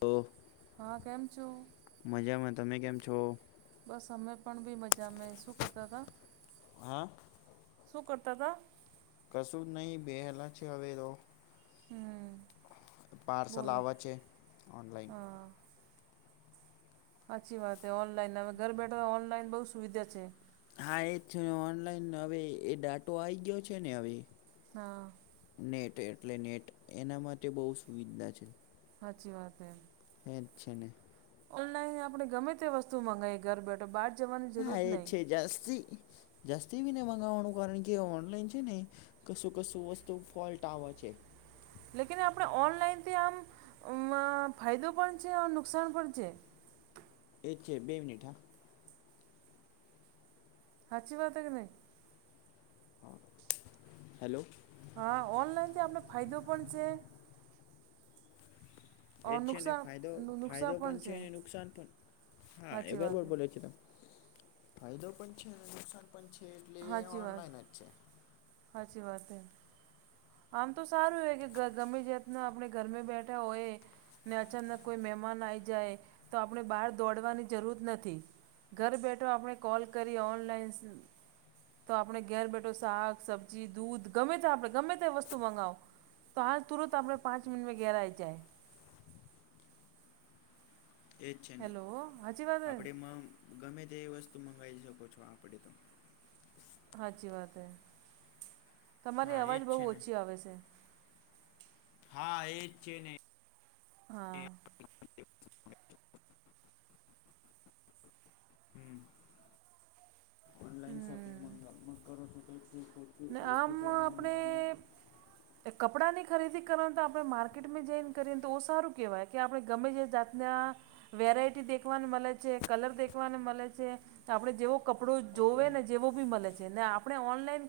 તો. હા કેમ છો? મજામાં તમે કેમ છો? બસ અમે પણ બી મજામે શું કરતા હતા? હા. શું કરતા તા? કશું જ નહી બેહેલા છે હવે તો. હમ પાર્સલ બોલો આવે છે ઓનલાઈન. હાચી વાત હે ઓનલાઈન હવે ઘર બેઠાં બહુ સુવિધા છે. હા એ જ છે ઓનલાઈન હવે એ ડાટો આવી ગયો છે ને હવે. હા. નેટ એટલે નેટ એના માટે બહુ સુવિધા છે. હાચી વાત હૈ. એજ છે ને ઓનલાઈન એ આપડે ગમે તે વસ્તુ મંગાએ ઘર બેઠો બા હા એ છે જાસ્તી. જાસ્તી બીને મંગાવવાનું કારણ કે ઓનલાઈન છે ને કશું કશું વસ્તુ ફોલ્ટ આવે છે. લેકીન આપણે ઓનલાઈનથી આમ ફાયદો પણ છે અને નુકસાન પણ છે. એ છે બે મિનિટ હા, હાચી વાત હે કે નય? હેલો. હા, ઓનલાઈનથી આપને ફાયદો પણ છે અ, એ જ છે ને નુકસાન ફાયદો ફાયદો પણ છે ને નુકસાન પણ. હા એ સાચી વાત હે. [unintelligible] ફાયદો પણ છે અને નુકસાન પણ છે એટલે એ હાચી વાત ઓનલાઈન જ છે. હાચી વાત હૈ. આમ તો સારું એ કે ગ ગમે જાતના આપણે ઘરમે બેઠા હોયે ને અચાનક કોઈ મહેમાન આવી જાય તો આપણે બહાર દોડવાની જરૂર નથી. ઘર બેઠો આપણે કોલ કરી ઓનલાઈન તો આપણે ઘર બેઠો શાક, સબ્જી, દૂધ ગમે તે આપડે ગમે તે વસ્તુ મંગાવો. તો હાલ તુરંત આપડે પાંચ મિનિટમાં ઘેરાઈ જાય. એ જ છે ને હેલો હાચી વાત હે આપણે મ ગમે તે એ વસ્તુ મંગાવી શકો છો આપણે તો સાચી વાત હે તમારી હા અવાજ એજ બહુ છે ને ઓછી આવે છે. હા એ જ છે ને હા. [inaudible] હમ્મ ઓનલાઈન શોપિંગ હમ [unintelligible] ને આમ કરવાનું આપણે અને એ કપડાંની ખરીદી કરવાનું તો આપણે માર્કેટમાં જઈને કરીએને તોહ સારું કહેવાય કે આપણે ગમે તે જાતના વેરાયટી દેખવાને મળે છે કલર દેખવાને મળે છે. આપડે જેવો કપડો જોવે ઓફલાઈન ને જેવો બી મળે છે ને આપણે ઓનલાઈન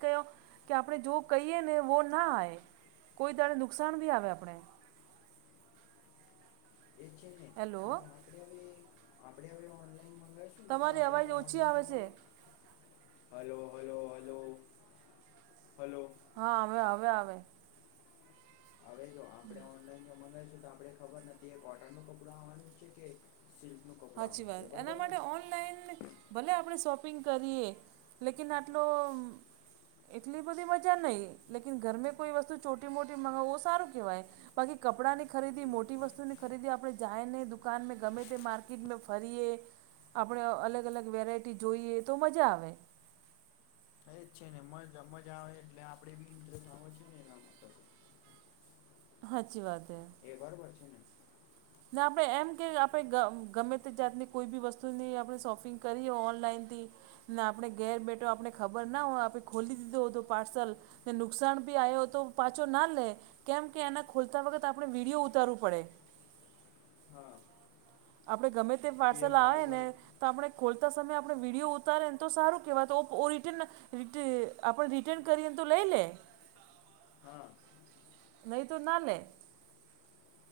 કે આપણે જો કહીએ ને વો ના આવે કોઈ તારે નુકસાન ભી આવે આપણે. [inaudible] હેલો. આપણે હવે આપણે હવે ઓનલાઇન મગાવશું તમારી અવાજ ઓછી આવે છે. હલો હલો હલો હલો હા અવે અવે આવે હવે તો આપડણે ઓનલાઈન જો મગાવીશું તો આપણે ખબર નથી એ કોટન ન કપડું આવવાનું છે કે [unintelligible] કપડા સાચી આવ વાત છે એના બરોબર માટે ઓનલાઈન ભલે આપણે શોપિંગ કરીએ લેકિન આટલો એટલી બધી મજા નહીં લેકીન ઘરમાં કોઈ વસ્તુ છોટી મોટી મગાવ સારું કેવાય. બાકી કપડાં ની ખરીદી મોટી વસ્તુ ની ખરીદી આપણે જાય ને દુકાનને ગમે તે માર્કેટ [unintelligible] ફરીએ આપણે અલગ અલગ વેરાયટી જોઈએ તો મજા આવે. [unintelligible] હાચી વાત હે એ બરોબર છે ને ને આપણે એમ કે આપણે ગમે તે જાતની કોઈ બી વસ્તુની આપણે શોપિંગ કરીએ ઓનલાઈનથી આપણે ઘેર બેઠો આપણે ખબર ના હોય ખોલી દીધો હતો પાર્સલ ને નુકસાન ભી આયો તો પાછો ના લે કેમ કે એના ખોલતા વખત આપણે વિડીયો ઉતારવું પડે. હા. આપડણે ગમે તે પાર્સલ આવે ને તો આપણે ખોલતા સમયે આપણે વિડીયો ઉતારે ને તો સારું કહેવાય તો ઓ રિટર્ન આપણે રિટર્ન કરીએને તો લઈ લે હા નહી તો ના લે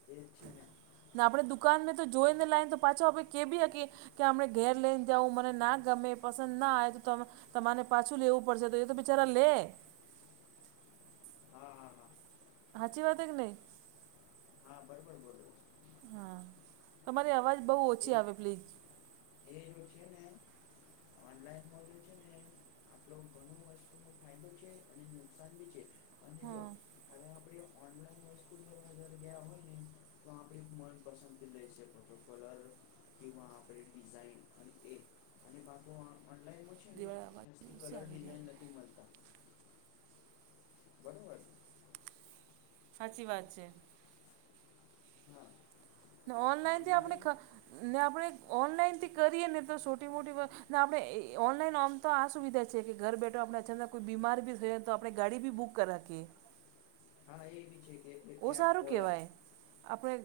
એ છે ને ને આપણે દુકાનને તો જોઈ ને લાઈને તો પાછા આપણે કે બી હકીએ કે આપણે ઘેર લઈને જવ મને ના ગમે પસંદ ના આવે તો તમે તમારે પાછું લેવું પડશે તો એ તો બિચારા લે હા હા હા હાચી વાત હે કે નય હા બરોબર બોલો તમારી અવાજ બહુ ઓછી આવે પ્લીઝ [unintelligible] ઓનલાઈનમાં જો છે ને આપો ઘણ વસ્તુ ફાયદો છે અને નુકસાન બી છે અને જો હા હવે આપણે ઓનલાઈન વસ્તુ ગયા હોય ને તો આપણી મનપસંદી લેશે કલર જે આપણે ડિઝઇન એ પા ઓનલાઈન દિવાળ કલર ડિઝઇન નથી મળતા. બરાબર. સાચી વાત છે. હા ઓનલાઈન જે આપણે ને આપણે ઓનલાઈનથી કરીએ ને તો છોટી મોટી વાત ને આપણે ઓનલાઈન ઓ તો આ સુવિધા છે ઘર બેઠો આપણે અચાનક કોઈ બીમાર બી થઈયને તો આપણે ગાડી બી કરી રાખીએ. હા, એવી છે કે? એટલે ઓ કેબ સારું ઓલા કેહેવાય આપણે.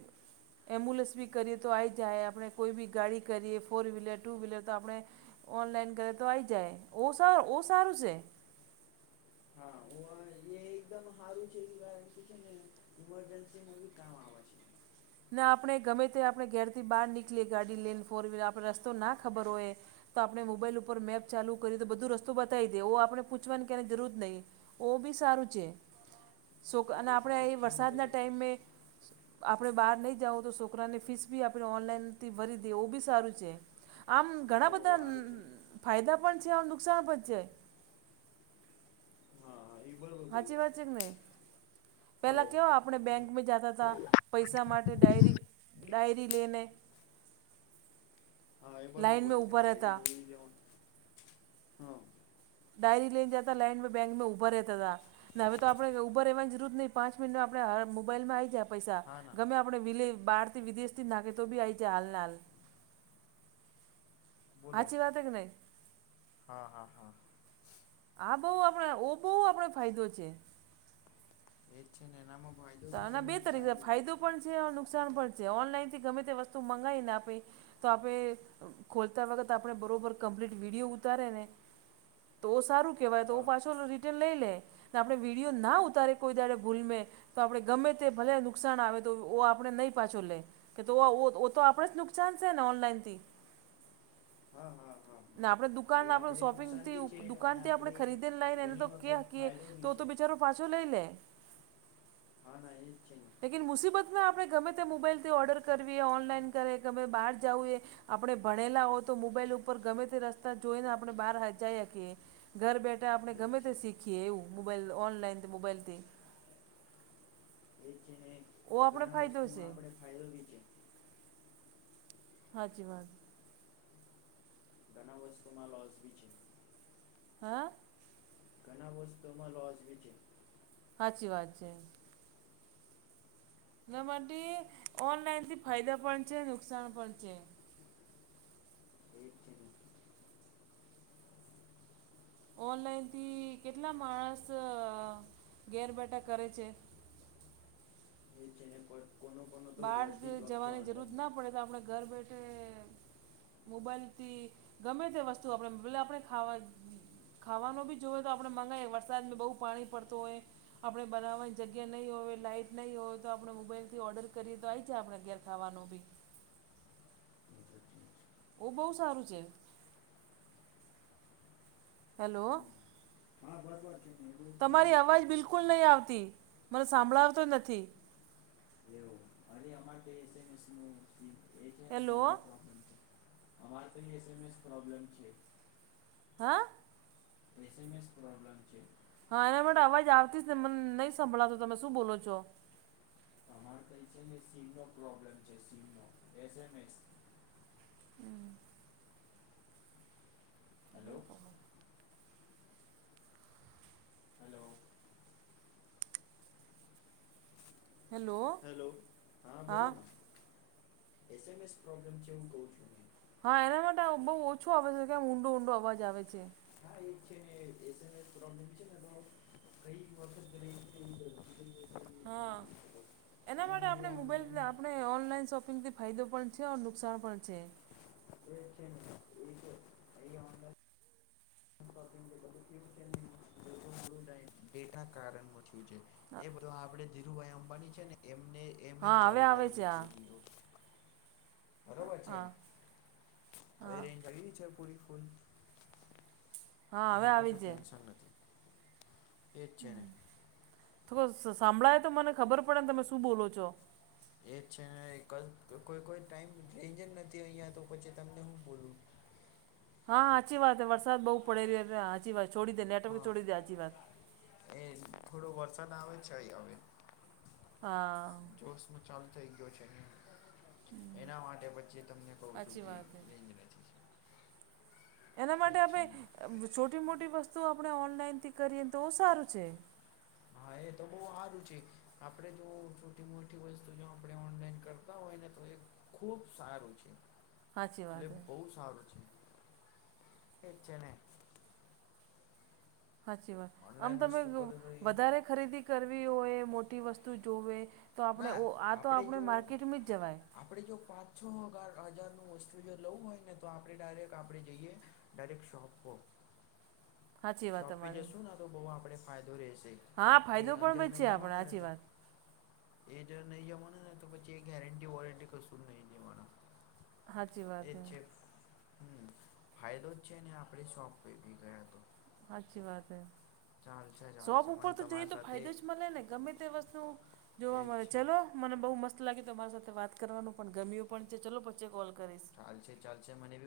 એમ્બ્યુલન્સ બી કરીએ તો આવીઈ જાય આપણે કોઈ બી ગાડી કરીએ ફોર વ્હીલર ટુ વ્હીલર તો આપણે ઓનલાઈન કરે તો આવી જાય ઓ સારું ઓ સારું છે. હા. એ એકદમ સારું છે કારણ કે છે ને ઇમરજન્સીમાં બી કામ આવે છે. નાને આપણે ગમે તે આપણે ઘેરથી બહાર નીકળએ ગાડી લઈને ફોર વ્હીલર આપણે રસ્તો ના ખબર હોય. તો આપણે મોબાઈલ ઉપર મેપ ચાલુ કરીએ તો બધું રસ્તો બતાવી દે આપણે પૂછવાની કની જરૂર જ નહીં. ઓ બી સારું છે શો એ અને બી આપણે સારું એ છે ને તો વરસાદના પછી ટાઈમેં... આપણે બહાર નહીં જાઓ તો છોકરાને ફીસ આપણે ઓનલાઈનથી ભરી દેવ બી સારું છે. આમ એ ઘણા તો બહુ બધા સારું છે ફાયદા પણ છે આ નુકસાન પણ છે. હા એ બરોબર હાચી બોલ્યું વાત છે કે નહી પેલા હવ કેવ આપ [unintelligible] બેંકમાં જતા હતા પૈસા માટે ડાયરી ડાયરી લઈને હા, એપર પણ લાઈન મે બ છે ઊભા ડાયરી રહેતા ડરી જેમન હા. ડાયરી લેને જતા લાઈન બેંકમાં ઊભા રહેતા હતા. ના હવે તો આપણે ઉભર રહેવાની જરૂર જ નહી પાંચ મિનટ આપણે મોબાઈલમાં આ આવી જાય પૈસા હા ના ગમે આપણે વિલે બાર થી વિદેશથી નાખે તો બી આવી જાય હાલ ને હાલ... બોલો હાચી વાત હ કે નઈ. હા હા હા. આ બહું આપણે ઓ બહુ આપણે ફાયદો છે. એજ છે ને એનામાં ફાયદો તો બી છે આના ને બે નુકસાન તરીકે ભી છે. ફાયદો નુકસાન પણ છે ઓનલાઈન થી ગમે તે વસ્તુ મંગીને આપે તો આપે ખોલતા વખત આપણે બરોબર કમ્પ્લીટ વિડીયો ઉતારેને તો સારું. કેવાય તો હા પાછ [unintelligible] રિટર્ન લઈ લે આપણે વિડીયો ના ઉતારે કોઈ ત ભૂલ મે. તો આપણે ગમે તે ભલે નુકસાન આવે તો ઓ આપણે નહીં પાછો લે... કે તો તો આપણે જ નુકસાન છે ને ઓનલાઈનથી હા હા હા. હા ના આપડે એ દુકાન આપ આપણે શોપિંગ નુકસાન થી બી છે અને દુકાનથી આપણે ખરીદી ને લઈ ને એને તો ઘણી ક વખત કએ ફાયદો બી તો છે બિચારો. પાછો લઈ લે. હા એ છેન [inaudible] લેકન મુસીબતમાં આપણે ગમે તે મોબાઈલથી ઓર્ડર કરવીએ ઓનલાઈન કરે ગમે બહાર જાવું એ. આપણે ભણેલા હોય તો મોબાઈલ ઉપર ગમે તે રસ્તા જોઈને આપણે બહાર હચાઈ આપકીએ. ઘર બેઠા આપણે એ જ ગમે છે તે શીખીએ એવું મોબાઈલ ઓનલાઈન મોબાઈલથી. એ જ છે ને ઓ આપણે ઘણા ફાયદો વસ્તુમાં છે આપણે ફાયદો બી છે. હાચી વાત. ઘણા વસ્તુમાં લોઝ બી છે. હા. ઘણા વસ્તુમાં લોઝ બજે.. વાત [inaudible] એના માટે ઓનલાઈનથી ફાયદા પણ છે નુકસાન પણ છે. એ જ [inaudible] ઓનલાઈનથી કેટલા માણસ ઘેર બેઠા કરે છે. એ જને કો કો [inaudible] બહાર જવાની જરૂર ના પડે તો આપણે ઘર બેઠે. મોબાઈલથી ગમે તે વસ્તુ આપણે પલે આપણે ખાવા. ખાવાનો બી જોવે તો આપડણે મગાવ વરસાદ બહુ પાણી પડતું હોય. આપણે બનાવાની જગ્યા નહી હોય લાઈટ નહી હોય તો આપણે મોબાઈલથી ઓર્ડર. કરીએ તો આઈ જ આપણે ઘેર ખાવાનું ભી. ઓ બહુ સારું છે. હેલો. હા. ને એ બહુ સારું તમારી જ અવાજ બિલકુલ નહીં મને નથી. એેવ અરે અમારે એસમસ ન સ એ છે હેલો સીમ પ્રોબ્લેમ છે. અમારે તો એસ એમ એસ પ્રોબ્લેમ છે. હા [inaudible] એસ એમ એસ પ્રોબ્લેમ છે [inaudible] હા, એના માટે અવાજ આવતી જ ને મને નહીં સંભળાતો તમે શું બોલો છો? અમારે કઈ છે ને સીમ નો પ્રોબ્લેમ છે સીમ નો એસમ એસ [inaudible] હમ. હલો. હલો. હેલો, હા બોલો. એસ એમ એસ પ્રોબ્લેમ છે એવું કઉ છું મેહી. હા એના માટે બહુ ઓછું આવે છે કેમ ઊંડો-ઊંડો અવાજ આવે છે. હા એક છે એસમસ પ્રોબ્લેમ છે ને તો કઈ વખત ર. [inaudible] હા. એના માટે બી આપણે મોબાઈલ આપ. ઓનલાઈન આપણે ઓનલાઈન શોપિંગથી ફાયદો પણ છે નુકસાન પણ છે. એ છે એ તો. બેટા કારણ એધ આપણે ધીરુભાઈ અંબાણી છે ને એમને એમ હા હવે ચાલુ આવે કરેલું છે. હા બરોબર છે હા હવે હા રેન્જ આવી છે પૂરી ખૂલ. હા હવે આવીજે. એ છેને [inaudible] તો સાંભળાય તો મને ખબર પડે ને તમે શું બોલો છો. એજ છે ને કોઈ કોઈ ટાઈમ રેન્જ જ નથી અહિયાં તો પછી તમને હું બોલું. હા, હાચી વાત વરસાદ બહું પડી રયો છે હાચી વાત છોડી દે નેટવર્ક હા છોડી દે હાચી વાત. એ થોડો વરસાદ આવે છે અયા હવે. હા. ચોસમો ચાલુ થઈ ગયો છે અહી. એના માટે પછી તમને કવ હાચી છુંકી વાત હે. રેન્જ નથી. એના એ જ માટે છે ને આપણે છોટી મોટી વસ્તુ આપણે ઓનલાઈનથી કરીએ તો સારું છે. હા, એ તો બહું હારું છે. આપણે છોટી મોટી વસ્તુ જો આપણે ઓનલાઈન કરતા હોય ને તો ખૂબ સારું છે. હાચી એટલે વાત હે. બહુ સારું છે એ છે ને? સાચી વાત આમ ઓનલાઈન તમે વસ્તુ કરવી જોઈએ વધારે ખરીદી કરવી હોય મોટી વસ્તુ જોવે. તો આપણે ના ઓ આ તો આપણે જો માર્કેટમાં જ જવાય. આપણે જો પાંચ છ હગ હજારનું વસ્તુ જો લઉું હોય ને તો આપણે ડાયરેક્ટ આપણે જઈએ. ડાયરેક્ટ શોપકો... સાચી વાત શોપ પે તમારી જશું તો બહુ આપણે ફાયદો રહેશે. હા એ ફાયદો પણ અંજર ભાઈ નહી છે આપણે જવાના ને સાચી તો વાત એ જો નહી જવાનું ને તો પછી એ ગેરંટી વોરંટી કશું જ નહીં જેવાનું સાચી વાત એક હે છેે. હમ, ફાયદો જ છે ને આપણે શોપ પે ભી ગયા તો. સાચી વાત હ ચાલશે શોપ ચાલશે ઉપર મને તો જઈએ તમારી તો સાથે ફાયદો જ મળે ને ગમે તે વસ્તુ શું એ જોવા જ મળે ચલો મને છે બઉ મસ્ત લાગે તો તમારી સાથે વાત કરવાનું પણ ગમ્યું પણ છે ચલો પછે કોલ કરીશ. ચાલશે ચાલશે મને બી